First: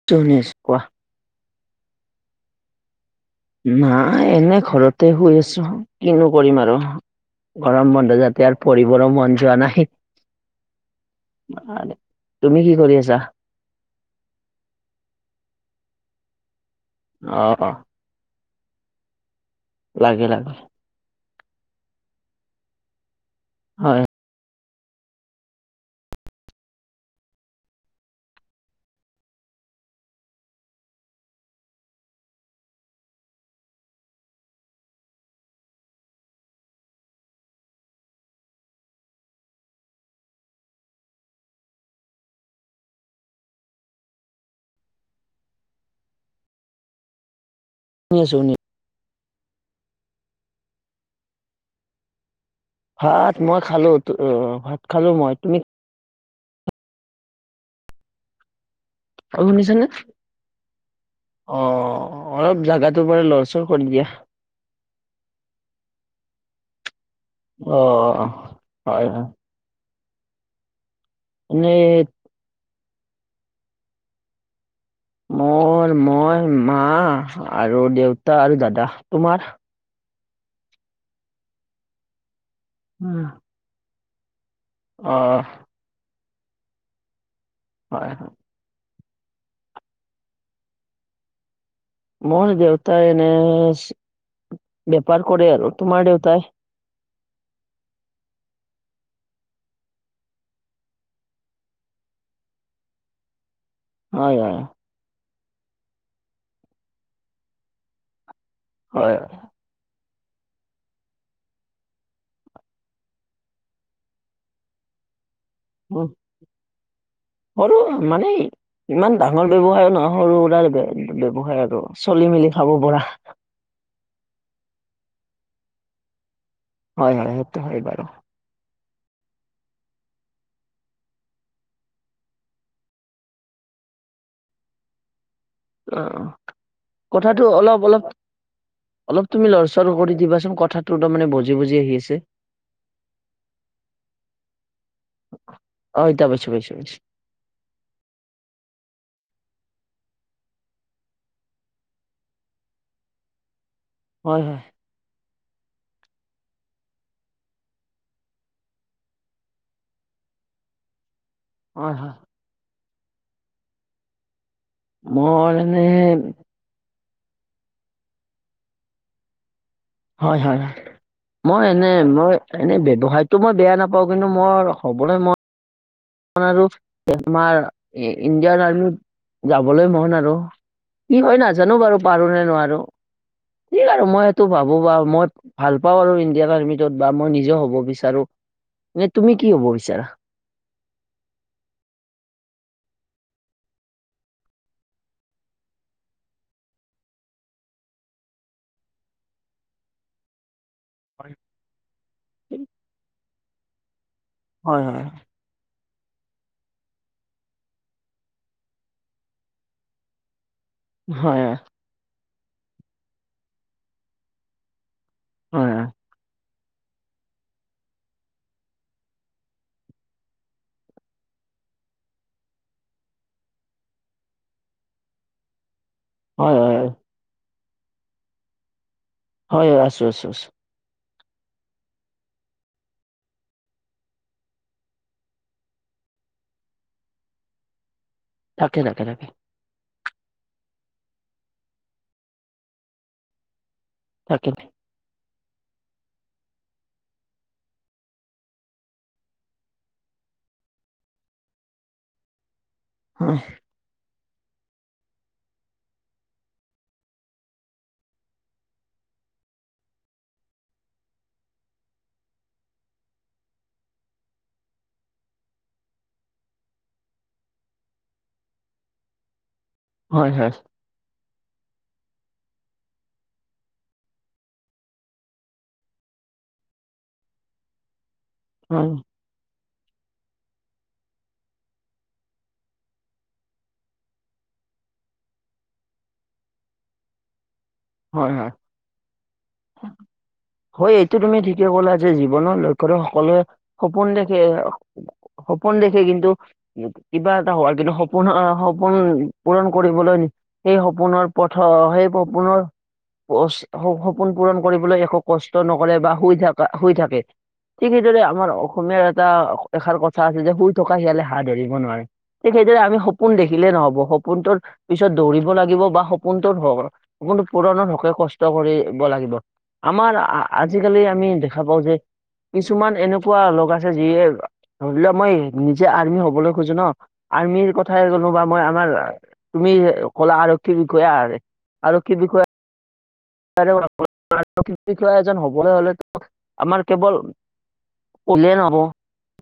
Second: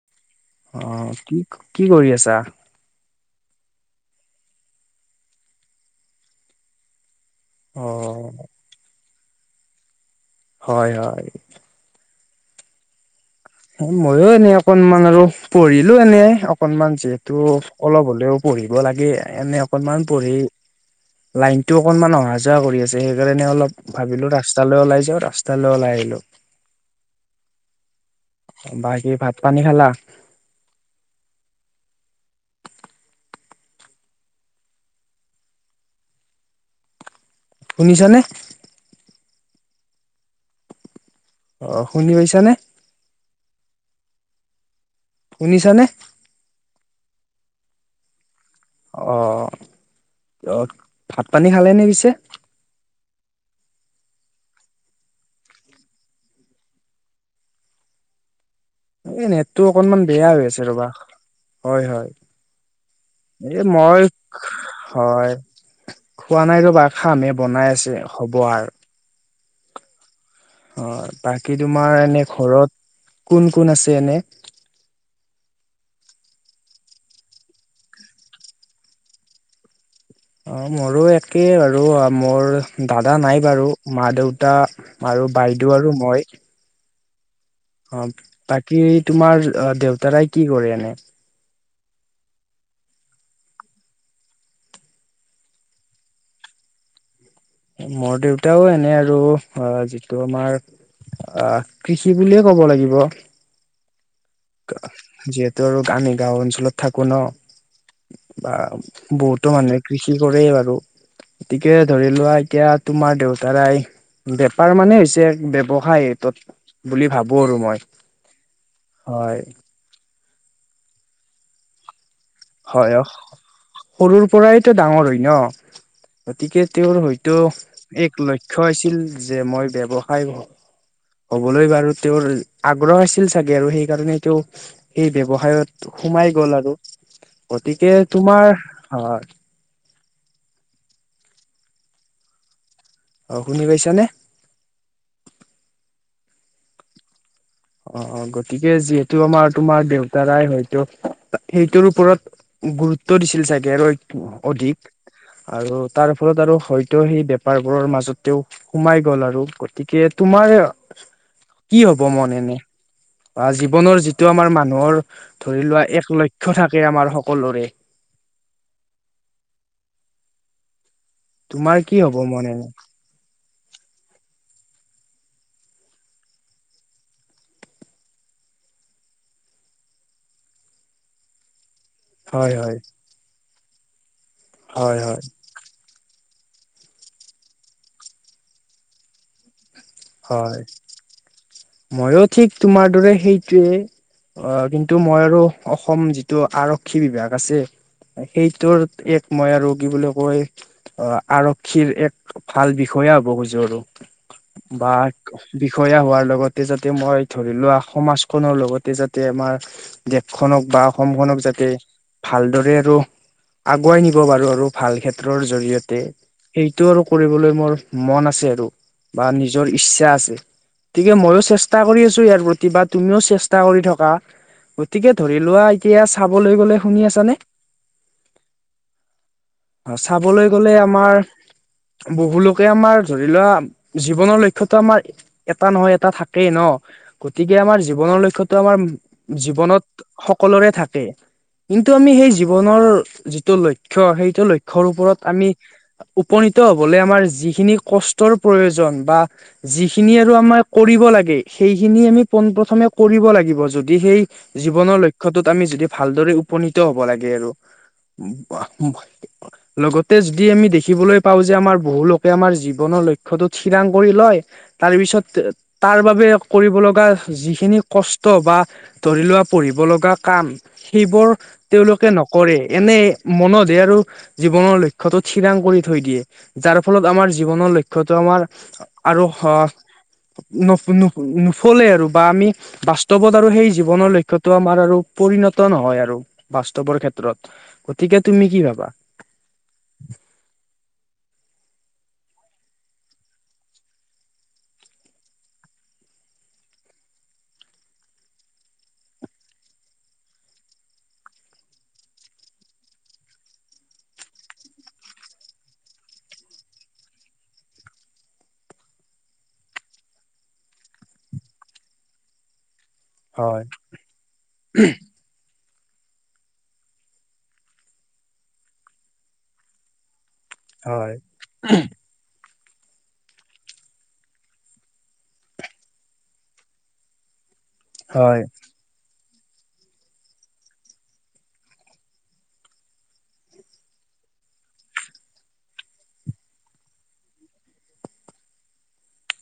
[unintelligible] অ কি কি কৰি আছা। নাই এনে ঘৰতে শুই আছো কিনো কৰিম আৰু অ' গৰম বন্ধ যাতে আৰু পঢ়িবৰো মন যোৱা নাই। হয় হয়। তুমি কি কৰি আছা। মইও এনে অকনমান আৰু পঢ়িলো এনে অকনমান যিহেতু অ অ অলপ হ'লেও পঢ়িব লাগে এনে অকনমান লাগে পঢ়ি লাগে লাইনটো অকনমান অহা যোৱা কৰি আছে সেইকাৰণে অলপ হয় ভাবিলো ৰাস্তা ৰাস্তা লৈ ওলাই যাওঁ ৰাস্তালে ওলাই আহিলো। বাকী ভাত পানী খালা। শুনিছ নে। অ শুনি পাইছা নে। শুনিছানে। শুনি আছোঁ শুনি, অ ভাত পানী খালে নে পিছে। ভাত মই খালো অ ভাত খালো মই তুমি এই অ নেটটো শুনিছানে অকনমান বেয়া হৈ আছে ৰবা। অ হয় হয় অলপ জাগাটোৰ পৰা লৰচৰ এই কৰি মই দিয়া হয় খোৱা নাই ৰবা খামহে। বনাই অ আছে হ'ব আৰু। হয়। অ বাকী এনেই তোমাৰ এনে ঘৰত কোন কোন আছে এনে। মোৰ মই মা আৰু দেউতা আৰু দাদা। তোমাৰ? অ মোৰো একেই বাৰু মোৰ দাদা নাই বাৰু মা দেউতা। অ আৰু বাইদেউ আৰু মই, অ হয় হয় বাকী তোমাৰ দেউতাৰাই কি কৰে এনে, মোৰ দেউতাই নে বেপাৰ কৰে আৰু তোমাৰ দেউতাই। মোৰ দেউতাও এনে আৰু অ যিটো আমাৰ। অ কৃষি বুলিয়ে ক'ব লাগিব। হয় হয়। যিহেতু আৰু আমি গাও অঞ্চলত থাকো ন বা হয় বহুত, হয়। বহুতো মানুহে কৃষি কৰেই বাৰু, গতিকে ধৰি লোৱা এতিয়া তোমাৰ দেউতাৰাই বেপাৰ মানে হৈছে উম ব্যৱসায়টোত বুলি ভাবোঁ আৰু সৰু মই, মানে ইমান হয় ডাঙৰ ব্যৱসায় নহয় সৰু সুৰা ব্যয়ৱসায় আৰু চলি মেলি খাব হয় পৰা। সৰুৰ পৰাইতো ডাঙৰ হয় ন গতিকে তেওঁৰ হয় হয় হয়তো সেইটো হয় বাৰু এক লক্ষ ক্ষ্য আছিল যে মই ব্যৱসায়, হ'বলৈ বাৰু তেওঁৰ আগ্ৰহ আছিল চাগে আৰু সেইকাৰণে তেওঁ এই ব্যৱসায়ত, সোমাই গ'ল আৰু কথাতটো অলপ গতিকে অলপ তোমাৰ হয় অলপ তুমি লৰ চৰ কৰি দিবাচোন কথাটো তাৰ মানে বজি বজি আহি আছে। অ শুনি পাইছা নে অ এতিয়া পাইছো পাইছো পাইছো অ অ গতিকে যিহেতু আমাৰ তোমাৰ দেউতাৰাই হয়তো সেইটোৰ ওপৰত গুৰুত্ব দিছিল চাগে আৰু হয় হয় অধিক আৰু তাৰ ফলত হয়তো সেই বেপাৰবোৰৰ মাজতেও সোমাই গল আৰু গতিকে তোমাৰ কি হয় হ'ব হয় মনে এনে বা জীৱনৰ যি টো আমাৰ মানুহৰ মোৰ ধৰি এনে লোৱা এক লক্ষ্য থাকে আমাৰ সকলোৰে হয় হয় হয় মই তোমাৰ এনে কি হব মই মনে এনে ব্যৱসায়িক টো মই বেয়া নাপাওঁ কিন্তু মোৰ হ'বলৈ মন আৰু আমাৰ ইণ্ডিয়ান আৰ্মিত যাবলৈ মন আৰু কি হয় নাজানো বাৰু পাৰো নে হয় হয় নোৱাৰো কি আৰু মই সেইটো ভাবো হয় বাৰু হয় মই ভাল পাও আৰু ইণ্ডিয়াৰ আৰ্মিতটোত বা মই নিজেও হ'ব বিচাৰো এনে তুমি কি হ'ব বিচাৰা হয় মায়ো ঠিক তোমাৰ দৰে সেইটোৱে অ কিন্তু মই আৰু অসম যিটো আৰক্ষী বিভাগ আছে সেইটোৰ এক মই আৰু কি বুলি কয় অ আৰক্ষীৰ এক ভাল বিষয়াে হ'ব খুজো আৰু হয় বা হয় বিষয়া হোৱাৰ লগতে যাতে মই ধৰি লোৱা সমাজখনৰ লগতে যাতে আমাৰ দেশখনক বা অসমখনক হয় যাতে, ভালদৰে আৰু আগুৱাই নিব পাৰো আৰু ভাল ক্ষেত্ৰ ত্ৰত হয় জৰিয়তে, সেইটো আৰু কৰিবলৈ মোৰ মন আছে আৰু, বা নি নিজৰ ইচ্ছা আছে, গতিকে মইয়ো চেষ্টা কৰি আছো ইয়াৰ প্ৰতি বা তুমিও চেষ্টা কৰি থকা। গতিকে ধৰি লোৱা, এতিয়া হয় চাবলৈ গ'লে, হয় শুনি আছানে? হয় আছো আছো আছো চাবলৈ গলে আমাৰ বহুলোকে আমাৰ ধৰি লোৱা জীৱনৰ লক্ষ্যতো আমাৰ এটা নহয় এটা থাকেই ন গতিকে আমাৰ জীৱনৰ লক্ষ্যত তো তাকে আমাৰ তাকে তাকে জীৱনত সকলোৰে থাকে কিন্তু আমি সেই জীৱনৰ যিটো লক্ষ্ ক্ষ্য সেইটো তাকে লক্ষ্যয়ৰ ওপৰত আমি উপনীত হবলৈ আমাৰ যিখিনি কষ্টৰ প্ৰয়োজন বা যিখিনি আৰু আমাৰ কৰিব লাগে সেইখিনি আমি পোন প্ৰথমে কৰিব হয় লাগিব যদি সেই জীৱনৰ লক্ষ্যটোত আমি যদি ভালদৰে উপনীত হব লাগে আৰু [unintelligible] লগতে যদি আমি দেখিবলৈ পাওঁ যে, আমাৰ বহু লোকে আমাৰ জীৱনৰ লক্ষ্যতো থিৰাং কৰি লয়। তাৰ পিছত, তাৰ বাবে কৰিব লগা যিখিনি কষ্ট বা ধৰি লোৱা, পঢ়িব লগা হয় কাম হয় সেইবোৰ তেওঁলোকে নকৰে, এনে মনতে আৰু জীৱনৰ লক্ষ্যতো থিৰাং কৰি থৈ দিয়ে। যাৰ ফলত আমাৰ, জীৱনৰ লক্ষ্যতো আমাৰ হয় আৰু অহ, নু নু নুফুলে আৰু বা আমি বাস্তৱত আৰু সেই জীৱনৰ লক্ষ্যতো আমাৰ আৰু পৰিণত নহয় আৰু। বাস্তৱৰ ক্ষেত্ৰত। গতিকে তুমি হয়-হয়। কি ভাবা [inaudible] হয়, এইটো তুমি ঠিকে ক'লা যে, জীৱনৰ লক্ষ্যতো সকলোৱে সপোন দেখে। সপোন দেখে কিন্তু কিবা এটা হোৱাৰ কিন্তু সপোন-সপোন পূৰণ কৰিবলৈ সেই সপোনৰ পথৰ, সেই সপোনৰ সপোন পূৰণ কৰিবলৈ একো কষ্ট নকৰে বা শুই থকা, শুই থাকে। ঠিক সেইদৰে আমাৰ অসমীয়াৰ এটা এষাৰ কথা আছে যে, শুই থকা শিয়ালে হাঁহ ধৰিব নোৱাৰে। ঠিক সেইদৰে আমি সপোন হয় দেখিলে নহব। সপোনটোৰ পিছত দৌৰিব লাগিব বা সপোনটো হ সপোন পূৰণৰ হকে কষ্ট কৰিব লাগিব। আমাৰ আজিকালি হয় আমি দেখা পাওঁ যে কিছুমান এনেকুৱা লগ আছে, যিয়ে ধৰি লোৱা মই নিজে আৰ্মি হবলৈ খুজো ন। আৰ্মিৰ কত কথাই কলোঁ হয় বা মই আমাৰ, তুমি ক'লা আৰক্ষী বিষয়াৰ, আৰক্ষী বিষয়া। আৰক্ষী বিষয়া এজন হ'বলৈ হ'লে, আমাৰ কেৱল পঢ়িলে নহ'ব।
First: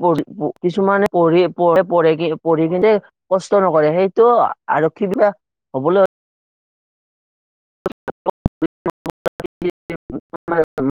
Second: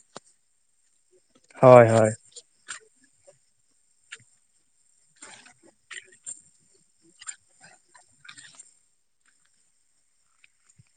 পঢ় প কিছুমানে হয় হয় পঢ়ি-পঢ়ে-পঢ়েকি পঢ়ি কিনে কষ্ট নকৰে। সেইটো আৰক্ষী কিবা হ'বলৈ হ'ল- [unintelligible]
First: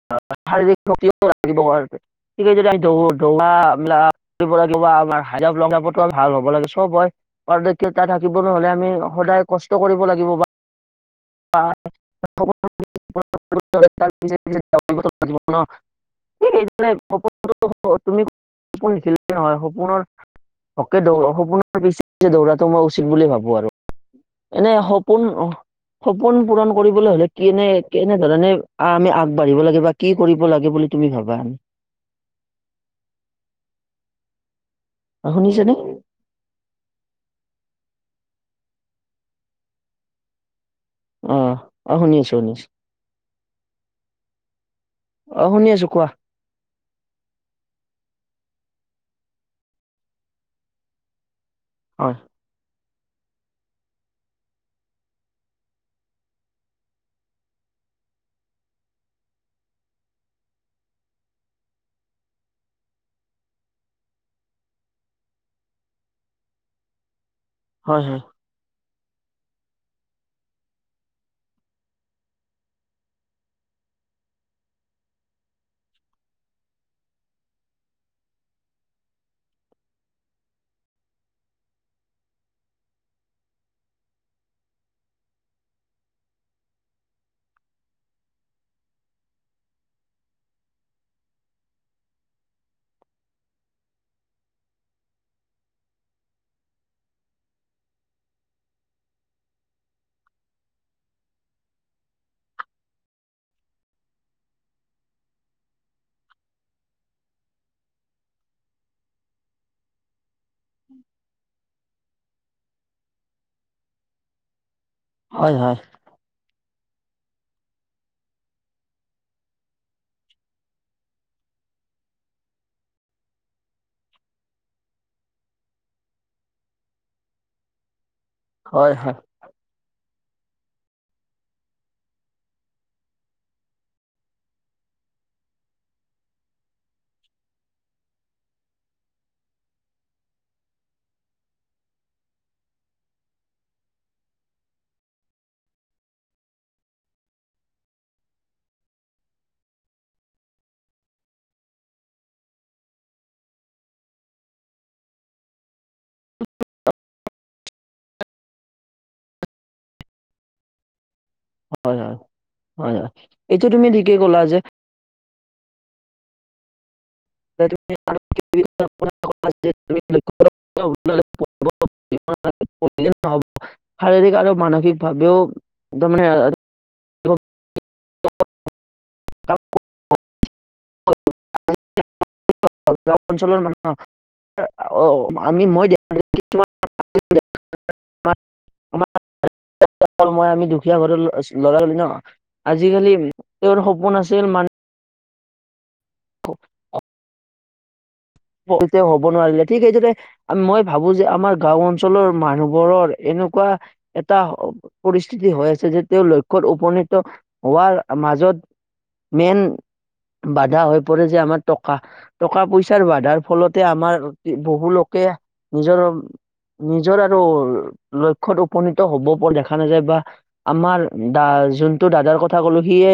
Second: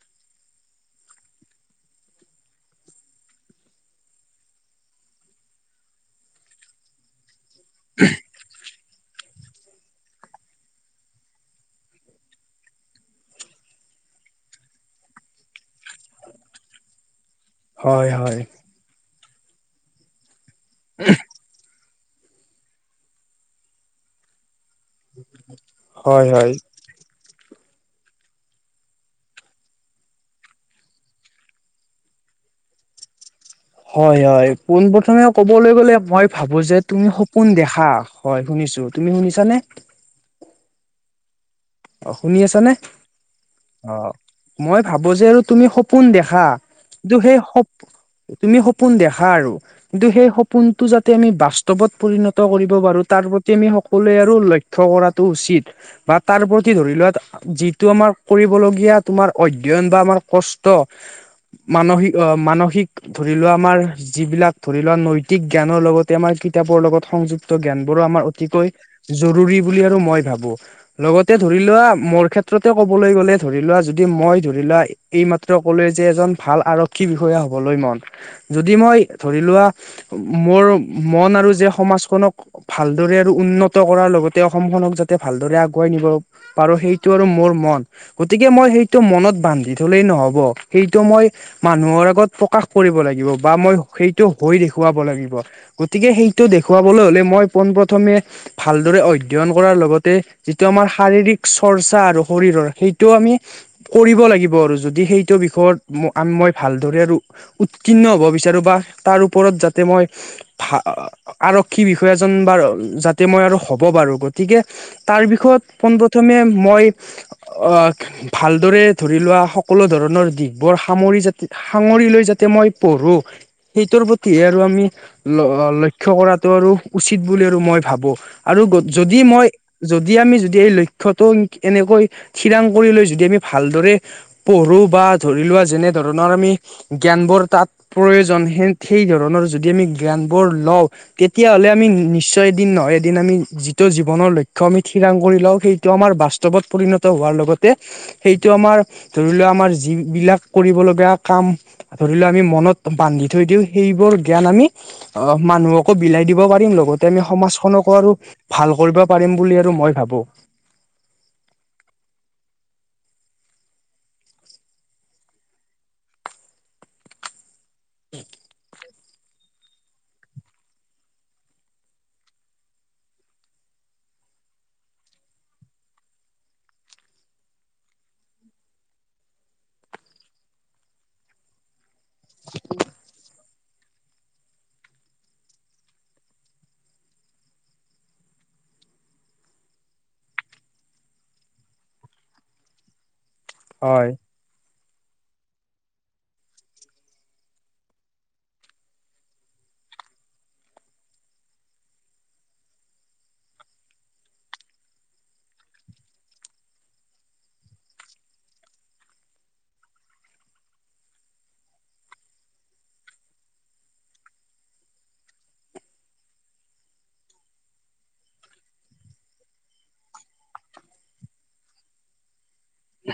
[unintelligible] শাৰীৰিক শক্তিও লাগিব ভালকৈ, ঠিকেই দিলাক দৌৰা বিলাক কিব লাগিব আমাৰ হাইজাপ, লংজাপটো ভাল হ'ব লাগে, চব হয় পাৰদৰ্শতা তাই থাকিব নহ'লে, আমি সদায় কষ্ট কৰিব লাগিব বা [unintelligible] [inaudible] মানে সপোনতো, হয় তুমি হয় সপোন দেখিলে নহয়, সপোনৰ অকে, দৌ সপোনৰ পিছত দৌৰাটো মই উচিত বুলি ভাবো আৰু, এনে সপ- পোন হয় সপোন হয় পূৰণ কৰিবলৈ হ'লে, কেনে কেনেধৰণে আমি আগবাঢ়িব লাগে বা কি কৰিব লাগে বুলি তুমি ভাবা? হয় হয়, পোন প্ৰথমে অ শুনিছেনে ক'বলৈ গ'লে, মই ভাবো যে তুমি সপোন দেখা হয় শুনিছো, তুমি শুনিছানে? অ। অ শুনি আছ নে? অ মই ভাবো যে আৰু অ তুমি শুনি আছো সপোন কোৱা দেখা কিন্তু সেই সপ, তুমি সপোন দেখা আৰু কিন্তু সেই সপোনটো যাতে আমি বাস্ত- ৱত হয় পৰিণত কৰিব পাৰো, তাৰ প্ৰতি আমি সকলোৱে আৰু লক্ষ্য কৰাটো উচিত বা তাৰ প্ৰত- তি ধৰি লোৱা, যিটো আমাৰ কৰিবলগীয়া তোমাৰ অধ্যয়ন বা আমাৰ কষ্ট মানসিক অ, মানসিক ধৰি লোৱা আমাৰ, যিবিলাক ধৰি লোৱা নৈতিক জ্ঞানৰ লগতে, আমাৰ কিতাপৰ লগত সংযু- ত জ্ঞানবোৰো হয় হয় আমাৰ অতিকৈ, জৰুৰী বুলি আৰু মই ভাবো। লগত তে ধৰি লোৱা, মোৰ ক্ষেত্ৰতে ক'বলৈ গ'লে ধৰি লোৱা, যদি মই ধৰি লোৱা এইমাত্ৰ কলোৱে যে এজন ভাল আৰক্ষী বিষয়া হ'বলৈ মন। যদি মই ধৰি লোৱা মোৰ মন আৰু যে সমাজখনক ভালদৰে আৰু উন্নত কৰাৰ লগতে অসমখননক যাতে ভালদৰে আগুৱাই নিব পাৰোঁ সেইটো আৰু মোৰ মন গতিকে মই সেইটো মনত বান্ধি থলেই নহব। সেইটো মই মানুহৰ আগত প্ৰকাশ কৰিব লাগিব বা মই সেইটো হৈ দেখুৱাব লাগিব। গতিকে সেইটো দেখুৱাবলৈ হলে মই পোন প্ৰথমে ভালদৰে অধ্যয়ন কৰাৰ লগতে যিটো আমাৰ শাৰীৰিক চৰ্চা আৰু শৰীৰৰ সেইটোও আমি কৰিব লাগিব আৰু যদি সেইটো বিষয়ত মই ভালদৰে আৰু উত্তীৰ্ণ হ'ব বিচাৰো বা তাৰ ওপৰত যাতে মই ভাল আৰক্ষী বিষয়াজন বাৰু যাতে মই আৰু হ'ব পাৰো গতিকে তাৰ বিষয়ত হয় হয় পোনপ্ৰথমে মই অক- ভালদৰে ধৰি লোৱা সকলো ধৰণৰ দিশবোৰ সামৰি জাতি সাঙৰি লৈ যাতে মই পঢ়ো। সেইটোৰ প্ৰতি আৰু আমি লক্ষ্য কৰাটো আৰু উচিত বুলি আৰু মই ভাবো। আৰু হয় হয় যদি মই যদি আমি যদ- এই লক্ষ্যটো এনেকৈ খিৰাং কৰি লৈ যদি আমি ভালদৰে পঢ়ো বা ধৰি লোৱা যেনে ধৰণৰ আমি জ্ঞানবোৰ তাত প্ৰয়োজন সেন ঠেই ধৰণৰ যদি আমি জ্ঞান বোৰ লওঁ তেতিয়াহলে আমি নিশ্চয় এদিন নহয় এদিন আমি যিটো জীৱনৰ লক্ষ্য আমি থিৰাং কৰি লও সেইটো আমাৰ বাস্তৱত পৰিণত হোৱাৰ লগতে সেইটো আমাৰ ধৰি লোৱা আমাৰ যিবিলাক কৰিব লগীয়া কাম ধৰিলেও আমি মনত বান্ধি থৈ দিওঁ সেইবোৰ জ্ঞান আমি অ মানুহকো বিলাই দিব পাৰিম লগতে আমি সমাজখনকো আৰু ভাল কৰিব পাৰিম বুলি আৰু মই ভাবো। হয় হয় হয় হয় এইটোয়া তুমি দিকেই ক'লা যে [unintelligible] শাৰীৰিক আৰু মানসিকভাৱেও তমানে [unintelligible] [unintelligible] গাঁৱৰ অঞ্চলৰ মানুহ। অ অ আমি মই। [unintelligible] অ মম [unintelligible] ল মই আমি দুখীয়া ঘৰত লৰা ন আজিকালি তেওঁৰ হয় সপোন আছিল মানুহ [unintelligible] অ অ। হ'ব নোৱাৰিলে ঠিকেই সেইদৰে মই ভাবো যে আমাৰ গাও অঞ্চলৰ মানুহবোৰৰ এনেকুৱা এটা পৰিস্থিতি হৈ আছে যে তেওঁ লক্ষ্য়ত উপনীত হোৱাৰ মাজত মেইন বাধা হৈ পৰে যে আমাৰ টকা টকা পইচাৰ বাধা যাৰ ফলতে আমাৰ বহু লোকে নিজৰ নিজৰ আৰু লক্ষ্যত উপনীত হব পৰা দেখা নাযায় বা আমাৰ দা যোনটো দাদাৰ কথা ক'লো সিয়ে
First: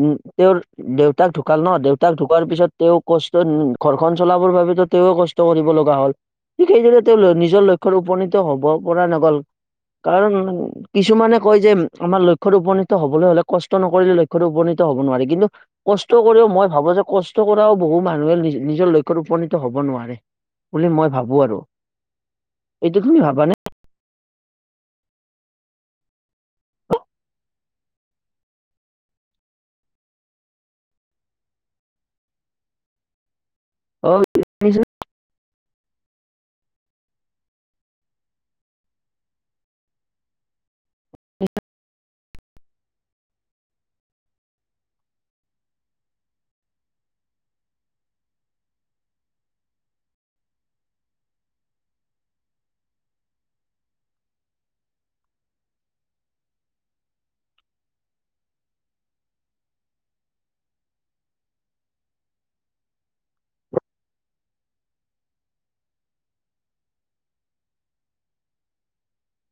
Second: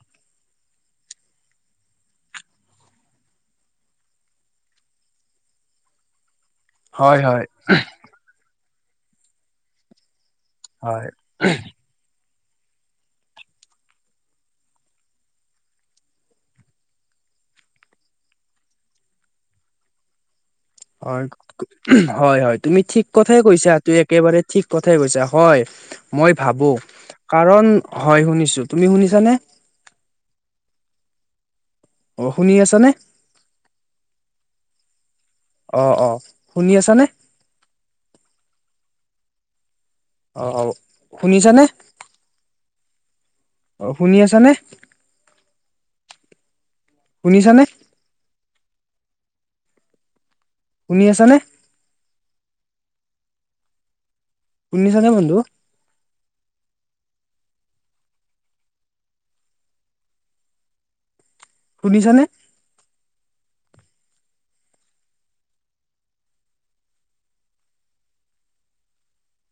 উম তেওঁৰ দেউতাক ঢুকাল ন দেউতাক ঢুকোৱাৰ পিছত তেওঁ কষ্টত ঘৰখন চলাবৰ বাবে তেওঁ কষ্ট কৰিব লগা হ'ল ঠিক সেইদৰে তেওঁ হয় নিজৰ লক্ষ্যত উপনীত হ'ব পৰা নগ'ল কাৰণ হয়। কিছুমানে কয় যে আমাৰ লক্ষ্যত উপনীত হবলৈ হলে কষ্ট নকৰিলে লক্ষ্যত উপনীত হব নোৱাৰে কিন্তু কষ্ট কৰিও মই ভাবো যে কষ্ট কৰাও বহু মানুহে নিজৰ লক্ষ্ত উপনীত হব নোৱাৰে। বুলি মই হয় ভাবো আৰু হয় হয় তুমি এইটো ঠিক কথাই ভাবানে কৈছা। ত একেবাৰে ঠিক কথাই কৈছা হয় মই ভাবো কাৰণ হয় শুনিছো তুমি শুনিছানে? অ শুনি আছা নে? অ। শুনিছানে? অঁ অঁ শুনি আছানে? অঁ অঁ শুনিছা নে? অঁ শুনি আছা নে? শুনিছানে? শুনি আছা নে? শুনিছানে বন্ধু? শুনিছানে?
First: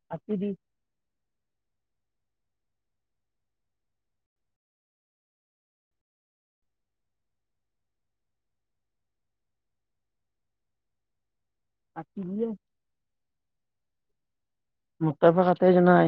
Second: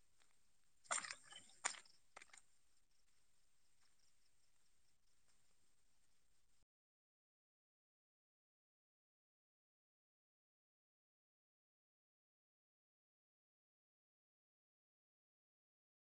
কাটি দি- কাটি দিলে- মোৰ তাৰপৰা কাটাই নাই।